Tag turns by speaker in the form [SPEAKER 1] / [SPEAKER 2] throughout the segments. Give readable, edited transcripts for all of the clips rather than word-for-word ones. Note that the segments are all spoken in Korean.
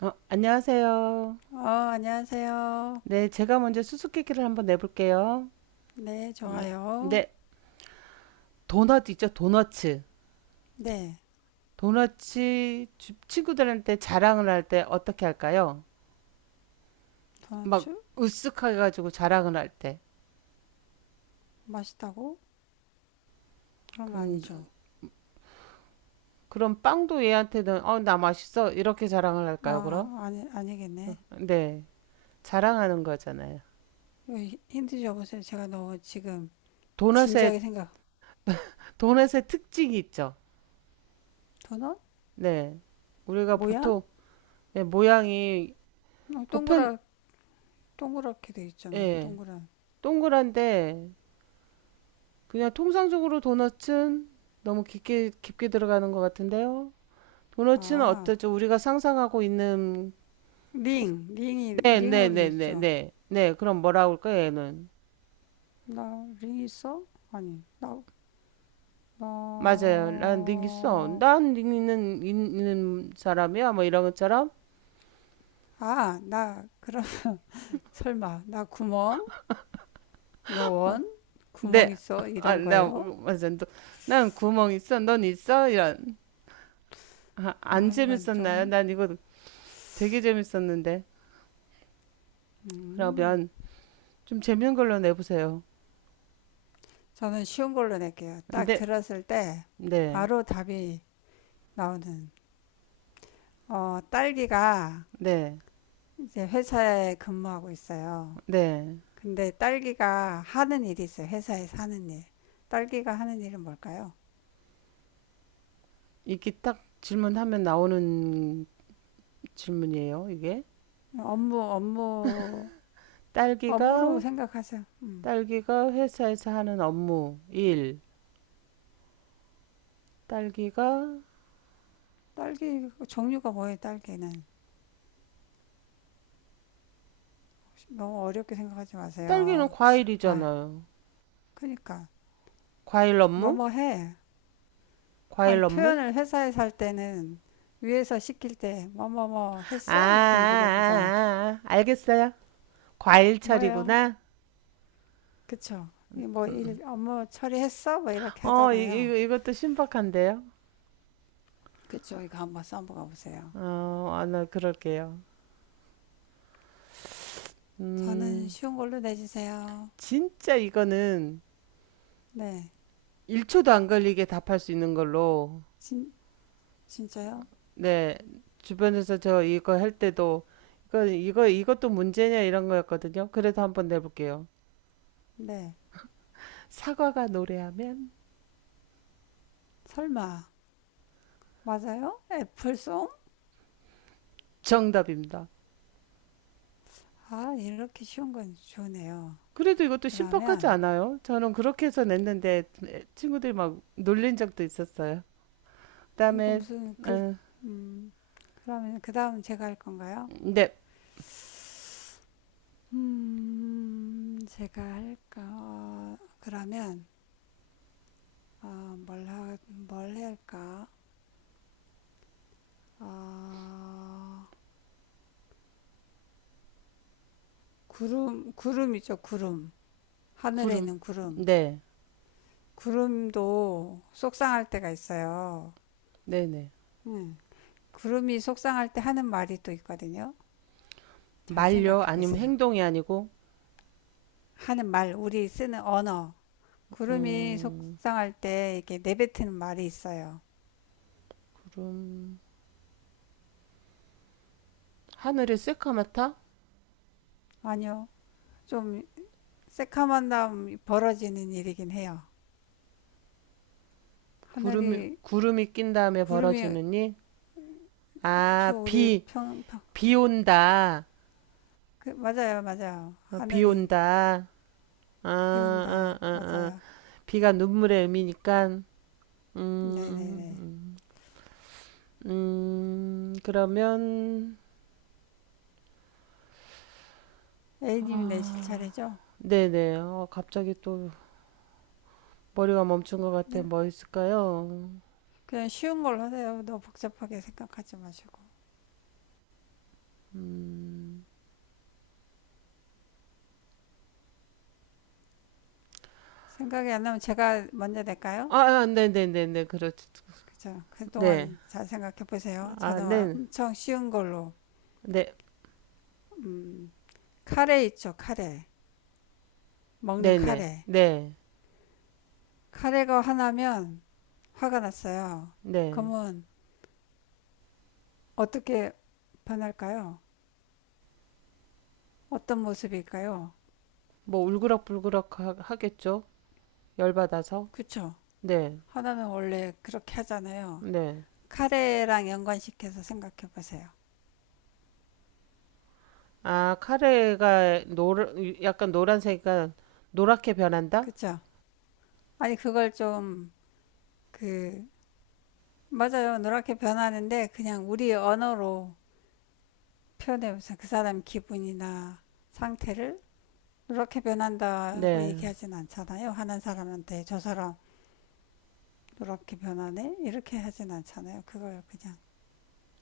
[SPEAKER 1] 어, 안녕하세요.
[SPEAKER 2] 안녕하세요.
[SPEAKER 1] 네, 제가 먼저 수수께끼를 한번 내볼게요.
[SPEAKER 2] 네,
[SPEAKER 1] 네.
[SPEAKER 2] 좋아요.
[SPEAKER 1] 네, 도넛 있죠? 도너츠.
[SPEAKER 2] 네,
[SPEAKER 1] 친구들한테 자랑을 할 때 어떻게 할까요? 막
[SPEAKER 2] 도너츠?
[SPEAKER 1] 으쓱하게 가지고 자랑을 할 때.
[SPEAKER 2] 맛있다고? 그런 거
[SPEAKER 1] 그,
[SPEAKER 2] 아니죠?
[SPEAKER 1] 그럼 빵도 얘한테는 어, 나 맛있어. 이렇게 자랑을 할까요, 그럼?
[SPEAKER 2] 아니,
[SPEAKER 1] 어,
[SPEAKER 2] 아니겠네.
[SPEAKER 1] 네. 자랑하는 거잖아요.
[SPEAKER 2] 이거 힌트 줘보세요. 제가 너무 지금
[SPEAKER 1] 도넛의
[SPEAKER 2] 진지하게 생각.
[SPEAKER 1] 도넛의 특징이 있죠.
[SPEAKER 2] 도넛?
[SPEAKER 1] 네. 우리가
[SPEAKER 2] 모양?
[SPEAKER 1] 보통 네, 모양이
[SPEAKER 2] 어,
[SPEAKER 1] 보편
[SPEAKER 2] 동그라, 동그랗게 돼 있잖아요.
[SPEAKER 1] 예.
[SPEAKER 2] 동그란.
[SPEAKER 1] 동그란데 그냥 통상적으로 도넛은 너무 깊게 들어가는 것 같은데요. 도넛은
[SPEAKER 2] 아,
[SPEAKER 1] 어떠죠? 우리가 상상하고 있는
[SPEAKER 2] 링.
[SPEAKER 1] 네, 네,
[SPEAKER 2] 링으로 돼
[SPEAKER 1] 네, 네,
[SPEAKER 2] 있죠.
[SPEAKER 1] 네, 네. 그럼 뭐라고 할까 얘는?
[SPEAKER 2] 나, 링 있어? 아니, 나,
[SPEAKER 1] 맞아요. 난 능 있어. 난 닉 있는 사람이야. 뭐 이런 것처럼.
[SPEAKER 2] 아, 나, 그럼, 설마, 나 구멍?
[SPEAKER 1] 뭐,
[SPEAKER 2] 노원, 구멍
[SPEAKER 1] 네.
[SPEAKER 2] 있어
[SPEAKER 1] 아,
[SPEAKER 2] 이런
[SPEAKER 1] 나
[SPEAKER 2] 거예요.
[SPEAKER 1] 맞아. 난 구멍 있어. 넌 있어. 이런. 아, 안
[SPEAKER 2] 아 이건
[SPEAKER 1] 재밌었나요?
[SPEAKER 2] 좀
[SPEAKER 1] 난 이거 되게 재밌었는데.
[SPEAKER 2] 음,
[SPEAKER 1] 그러면 좀 재밌는 걸로 내보세요.
[SPEAKER 2] 저는 쉬운 걸로 낼게요. 딱
[SPEAKER 1] 네,
[SPEAKER 2] 들었을 때
[SPEAKER 1] 네,
[SPEAKER 2] 바로 답이 나오는 딸기가
[SPEAKER 1] 네.
[SPEAKER 2] 이제 회사에 근무하고 있어요.
[SPEAKER 1] 네.
[SPEAKER 2] 근데 딸기가 하는 일이 있어요. 회사에서 하는 일. 딸기가 하는 일은 뭘까요?
[SPEAKER 1] 이게 딱 질문하면 나오는 질문이에요, 이게.
[SPEAKER 2] 업무, 업무, 업무로
[SPEAKER 1] 딸기가,
[SPEAKER 2] 생각하세요.
[SPEAKER 1] 딸기가 회사에서 하는 업무, 일. 딸기가,
[SPEAKER 2] 딸기 종류가 뭐예요? 딸기는 너무 어렵게 생각하지
[SPEAKER 1] 딸기는
[SPEAKER 2] 마세요. 아,
[SPEAKER 1] 과일이잖아요.
[SPEAKER 2] 그러니까
[SPEAKER 1] 과일 업무?
[SPEAKER 2] 뭐뭐 해. 아니,
[SPEAKER 1] 과일 업무?
[SPEAKER 2] 표현을 회사에 살 때는 위에서 시킬 때, 뭐
[SPEAKER 1] 아, 아,
[SPEAKER 2] 했어? 이렇게 물어보자.
[SPEAKER 1] 아, 아, 알겠어요. 과일
[SPEAKER 2] 뭐예요?
[SPEAKER 1] 처리구나.
[SPEAKER 2] 그쵸? 이 뭐, 일, 업무 처리했어? 뭐, 이렇게
[SPEAKER 1] 어,
[SPEAKER 2] 하잖아요.
[SPEAKER 1] 이것도 신박한데요.
[SPEAKER 2] 그쵸? 이거 한번 써보가 보세요.
[SPEAKER 1] 어, 아, 나 그럴게요.
[SPEAKER 2] 저는
[SPEAKER 1] 음,
[SPEAKER 2] 쉬운 걸로 내주세요.
[SPEAKER 1] 진짜 이거는
[SPEAKER 2] 네.
[SPEAKER 1] 1초도 안 걸리게 답할 수 있는 걸로.
[SPEAKER 2] 진, 진짜요?
[SPEAKER 1] 네, 주변에서 저 이거 할 때도 이거 이것도 문제냐 이런 거였거든요. 그래도 한번 내볼게요.
[SPEAKER 2] 네.
[SPEAKER 1] 사과가 노래하면
[SPEAKER 2] 설마. 맞아요? 애플송?
[SPEAKER 1] 정답입니다.
[SPEAKER 2] 아, 이렇게 쉬운 건 좋네요.
[SPEAKER 1] 그래도 이것도 심박하지
[SPEAKER 2] 그러면,
[SPEAKER 1] 않아요. 저는 그렇게 해서 냈는데 친구들이 막 놀린 적도 있었어요.
[SPEAKER 2] 이거
[SPEAKER 1] 그다음에
[SPEAKER 2] 무슨 글,
[SPEAKER 1] 어,
[SPEAKER 2] 음, 그러면 그 다음 제가 할 건가요?
[SPEAKER 1] 네,
[SPEAKER 2] 제가 할까? 그러면, 어, 뭘 할까? 어, 구름이죠, 구름. 하늘에
[SPEAKER 1] 구름.
[SPEAKER 2] 있는 구름.
[SPEAKER 1] 네,
[SPEAKER 2] 구름도 속상할 때가 있어요.
[SPEAKER 1] 네, 네.
[SPEAKER 2] 음, 구름이 속상할 때 하는 말이 또 있거든요. 잘
[SPEAKER 1] 말려
[SPEAKER 2] 생각해
[SPEAKER 1] 아니면
[SPEAKER 2] 보세요.
[SPEAKER 1] 행동이 아니고
[SPEAKER 2] 하는 말, 우리 쓰는 언어. 구름이
[SPEAKER 1] 음,
[SPEAKER 2] 속상할 때 이렇게 내뱉는 말이 있어요.
[SPEAKER 1] 구름 하늘이 새카맣다?
[SPEAKER 2] 아니요, 좀 새카만담 벌어지는 일이긴 해요.
[SPEAKER 1] 구름이
[SPEAKER 2] 하늘이
[SPEAKER 1] 구름이 낀 다음에
[SPEAKER 2] 구름이
[SPEAKER 1] 벌어지느니 아,
[SPEAKER 2] 그쵸 우리
[SPEAKER 1] 비.
[SPEAKER 2] 평
[SPEAKER 1] 비 온다.
[SPEAKER 2] 맞아요 맞아요
[SPEAKER 1] 어, 비
[SPEAKER 2] 하늘이
[SPEAKER 1] 온다.
[SPEAKER 2] 비운다
[SPEAKER 1] 아.
[SPEAKER 2] 맞아요
[SPEAKER 1] 비가 눈물의 의미니까, 음,
[SPEAKER 2] 네네네
[SPEAKER 1] 음. 그러면,
[SPEAKER 2] A님이 내실
[SPEAKER 1] 아,
[SPEAKER 2] 차례죠
[SPEAKER 1] 네네. 어, 갑자기 또 머리가 멈춘 것 같아.
[SPEAKER 2] 그냥
[SPEAKER 1] 뭐 있을까요?
[SPEAKER 2] 그냥 쉬운 걸로 하세요 너무 복잡하게 생각하지 마시고
[SPEAKER 1] 음,
[SPEAKER 2] 생각이 안 나면 제가 먼저 낼까요?
[SPEAKER 1] 아, 네네네네. 그렇죠.
[SPEAKER 2] 그죠
[SPEAKER 1] 네.
[SPEAKER 2] 그동안 잘 생각해 보세요
[SPEAKER 1] 아,
[SPEAKER 2] 저는
[SPEAKER 1] 네.
[SPEAKER 2] 엄청 쉬운 걸로
[SPEAKER 1] 네.
[SPEAKER 2] 음 카레 있죠 카레 먹는
[SPEAKER 1] 네네.
[SPEAKER 2] 카레
[SPEAKER 1] 네.
[SPEAKER 2] 카레가 하나면 화가 났어요.
[SPEAKER 1] 네.
[SPEAKER 2] 그러면 어떻게 변할까요? 어떤 모습일까요?
[SPEAKER 1] 뭐 울그락불그락 하겠죠? 열받아서.
[SPEAKER 2] 그쵸?
[SPEAKER 1] 네.
[SPEAKER 2] 하나는 원래 그렇게 하잖아요.
[SPEAKER 1] 네.
[SPEAKER 2] 카레랑 연관시켜서 생각해 보세요.
[SPEAKER 1] 아, 약간 노란색이니까 노랗게 변한다?
[SPEAKER 2] 그쵸? 아니, 그걸 좀, 그, 맞아요. 노랗게 변하는데 그냥 우리 언어로 표현해 보세요. 그 사람 기분이나 상태를 노랗게 변한다고
[SPEAKER 1] 네.
[SPEAKER 2] 얘기하진 않잖아요. 하는 사람한테 저 사람 노랗게 변하네? 이렇게 하진 않잖아요. 그걸 그냥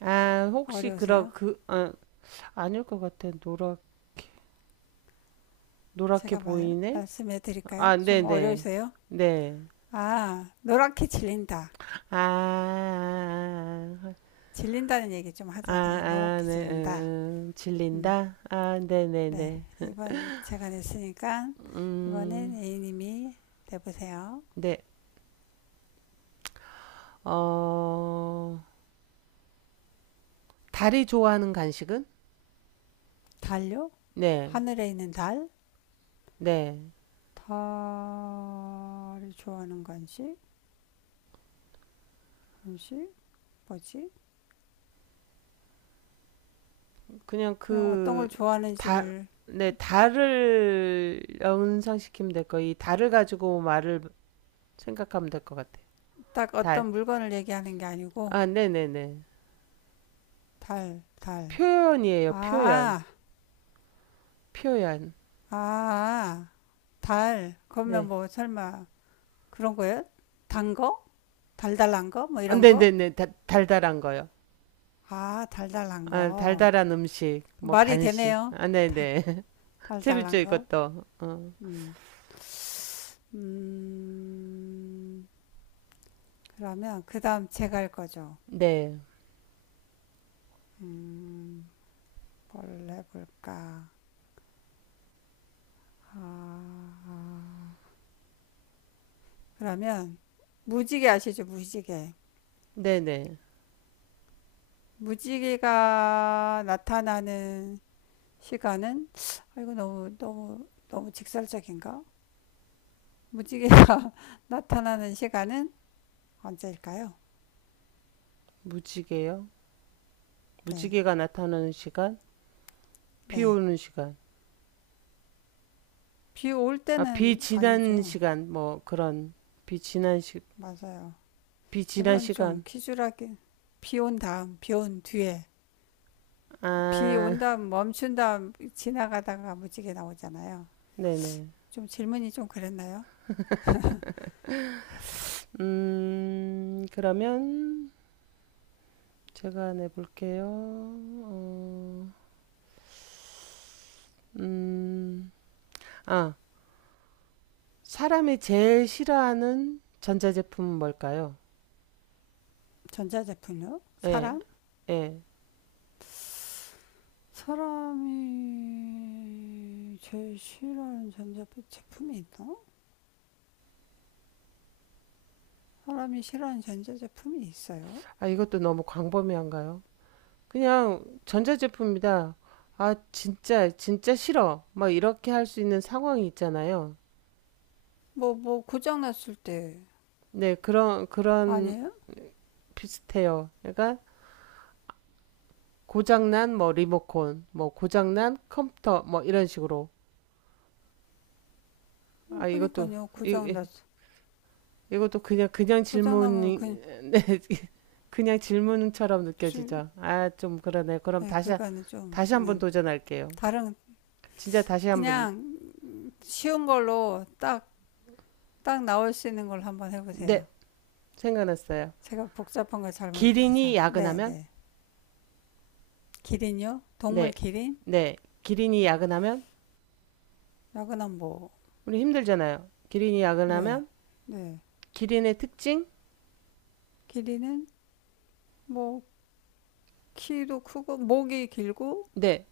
[SPEAKER 1] 아, 혹시 그런
[SPEAKER 2] 어려우세요?
[SPEAKER 1] 그 아, 아닐 것 같아. 노랗게
[SPEAKER 2] 제가
[SPEAKER 1] 보이네?
[SPEAKER 2] 말씀해 드릴까요?
[SPEAKER 1] 아,
[SPEAKER 2] 좀
[SPEAKER 1] 네네. 네.
[SPEAKER 2] 어려우세요?
[SPEAKER 1] 네.
[SPEAKER 2] 아, 노랗게 질린다.
[SPEAKER 1] 아, 아,
[SPEAKER 2] 질린다는 얘기 좀
[SPEAKER 1] 아,
[SPEAKER 2] 하잖아요.
[SPEAKER 1] 아, 아,
[SPEAKER 2] 노랗게
[SPEAKER 1] 네,
[SPEAKER 2] 질린다. 음,
[SPEAKER 1] 질린다? 아,
[SPEAKER 2] 네.
[SPEAKER 1] 네네네.
[SPEAKER 2] 이번 제가 냈으니까, 이번엔
[SPEAKER 1] 음,
[SPEAKER 2] A님이 내보세요.
[SPEAKER 1] 네. 어, 달이 좋아하는 간식은?
[SPEAKER 2] 달요?
[SPEAKER 1] 네,
[SPEAKER 2] 하늘에 있는 달?
[SPEAKER 1] 네.
[SPEAKER 2] 달을 좋아하는 건지? 건지? 뭐지?
[SPEAKER 1] 그냥
[SPEAKER 2] 그냥 어떤
[SPEAKER 1] 그
[SPEAKER 2] 걸
[SPEAKER 1] 다,
[SPEAKER 2] 좋아하는지를,
[SPEAKER 1] 네, 달을 연상시키면 될 거. 이 달을 가지고 말을 생각하면 될 것 같아요.
[SPEAKER 2] 딱
[SPEAKER 1] 달.
[SPEAKER 2] 어떤 물건을 얘기하는 게 아니고,
[SPEAKER 1] 아, 네네네.
[SPEAKER 2] 달, 달.
[SPEAKER 1] 표현이에요. 표현.
[SPEAKER 2] 아,
[SPEAKER 1] 표현.
[SPEAKER 2] 아, 달. 그러면
[SPEAKER 1] 네.
[SPEAKER 2] 뭐 설마 그런 거예요? 단 거? 달달한 거? 뭐
[SPEAKER 1] 아,
[SPEAKER 2] 이런 거?
[SPEAKER 1] 네네네. 달달한 거요.
[SPEAKER 2] 아, 달달한
[SPEAKER 1] 아,
[SPEAKER 2] 거.
[SPEAKER 1] 달달한 음식, 뭐
[SPEAKER 2] 말이
[SPEAKER 1] 간식.
[SPEAKER 2] 되네요.
[SPEAKER 1] 아,
[SPEAKER 2] 달,
[SPEAKER 1] 네네. 재밌죠,
[SPEAKER 2] 달달한 거.
[SPEAKER 1] 이것도. 어.
[SPEAKER 2] 음. 음. 그러면 그다음 제가 할 거죠.
[SPEAKER 1] 네.
[SPEAKER 2] 음. 뭘 해볼까? 아. 아. 그러면 무지개 아시죠? 무지개.
[SPEAKER 1] 네네.
[SPEAKER 2] 무지개가 나타나는 시간은 아, 이거 너무 너무 너무 직설적인가? 무지개가 나타나는 시간은 언제일까요?
[SPEAKER 1] 무지개요?
[SPEAKER 2] 네,
[SPEAKER 1] 무지개가 나타나는 시간? 비
[SPEAKER 2] 네.
[SPEAKER 1] 오는 시간.
[SPEAKER 2] 비 올
[SPEAKER 1] 아,
[SPEAKER 2] 때는
[SPEAKER 1] 비지난
[SPEAKER 2] 아니죠.
[SPEAKER 1] 시간, 뭐, 그런, 비지난 시,
[SPEAKER 2] 맞아요.
[SPEAKER 1] 비지난
[SPEAKER 2] 이건 좀
[SPEAKER 1] 시간.
[SPEAKER 2] 키주하게 비 온 뒤에, 비
[SPEAKER 1] 아,
[SPEAKER 2] 온 다음 멈춘 다음 지나가다가 무지개 나오잖아요.
[SPEAKER 1] 네네.
[SPEAKER 2] 좀 질문이 좀 그랬나요?
[SPEAKER 1] 그러면 제가 내볼게요. 어, 음, 아, 사람이 제일 싫어하는 전자제품은 뭘까요?
[SPEAKER 2] 전자제품요?
[SPEAKER 1] 예,
[SPEAKER 2] 사람?
[SPEAKER 1] 예.
[SPEAKER 2] 사람이 제일 싫어하는 전자제품이 있나? 사람이 싫어하는 전자제품이 있어요?
[SPEAKER 1] 아, 이것도 너무 광범위한가요? 그냥 전자제품이다. 아, 진짜 싫어. 막 이렇게 할 수 있는 상황이 있잖아요.
[SPEAKER 2] 고장났을 때,
[SPEAKER 1] 네, 그런
[SPEAKER 2] 아니에요?
[SPEAKER 1] 비슷해요. 그러니까 고장난 뭐 리모컨, 뭐 고장난 컴퓨터, 뭐 이런 식으로. 아,
[SPEAKER 2] 그니까요,
[SPEAKER 1] 이,
[SPEAKER 2] 고장났,
[SPEAKER 1] 이- 그냥
[SPEAKER 2] 고장나면
[SPEAKER 1] 질문이,
[SPEAKER 2] 그냥,
[SPEAKER 1] 네, 그냥 질문처럼
[SPEAKER 2] 좀,
[SPEAKER 1] 느껴지죠. 아, 좀 그러네.
[SPEAKER 2] 네, 그거는 좀,
[SPEAKER 1] 다시 한번
[SPEAKER 2] 네.
[SPEAKER 1] 도전할게요.
[SPEAKER 2] 다른,
[SPEAKER 1] 진짜 다시 한번,
[SPEAKER 2] 그냥 쉬운 걸로 딱 나올 수 있는 걸 한번 해보세요.
[SPEAKER 1] 네, 생각났어요.
[SPEAKER 2] 제가 복잡한 거
[SPEAKER 1] 기린이
[SPEAKER 2] 잘못해서. 네,
[SPEAKER 1] 야근하면?
[SPEAKER 2] 네. 기린요? 동물
[SPEAKER 1] 네,
[SPEAKER 2] 기린?
[SPEAKER 1] 네. 기린이 야근하면?
[SPEAKER 2] 야근한 뭐,
[SPEAKER 1] 우리 힘들잖아요. 기린이
[SPEAKER 2] 네,
[SPEAKER 1] 야근하면?
[SPEAKER 2] 네.
[SPEAKER 1] 기린의 특징?
[SPEAKER 2] 기린은 뭐, 키도 크고, 목이 길고,
[SPEAKER 1] 네.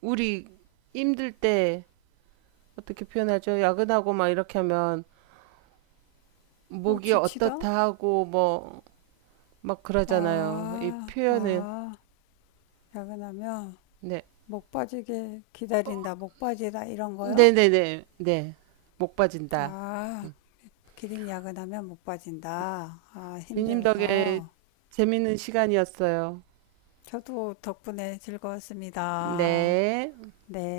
[SPEAKER 1] 우리 힘들 때 어떻게 표현하죠? 야근하고 막 이렇게 하면
[SPEAKER 2] 뭐,
[SPEAKER 1] 목이
[SPEAKER 2] 지치다?
[SPEAKER 1] 어떻다 하고 뭐 막 그러잖아요. 이
[SPEAKER 2] 아,
[SPEAKER 1] 표현을
[SPEAKER 2] 아. 야근하면
[SPEAKER 1] 네.
[SPEAKER 2] 목 빠지게
[SPEAKER 1] 어,
[SPEAKER 2] 기다린다, 목 빠지다 이런 거요?
[SPEAKER 1] 네네네. 네. 목 빠진다.
[SPEAKER 2] 아,
[SPEAKER 1] 음.
[SPEAKER 2] 기린 야근하면 목 빠진다. 아,
[SPEAKER 1] 비님 덕에
[SPEAKER 2] 힘들어서.
[SPEAKER 1] 재밌는 시간이었어요.
[SPEAKER 2] 저도 덕분에 즐거웠습니다.
[SPEAKER 1] 네.
[SPEAKER 2] 네.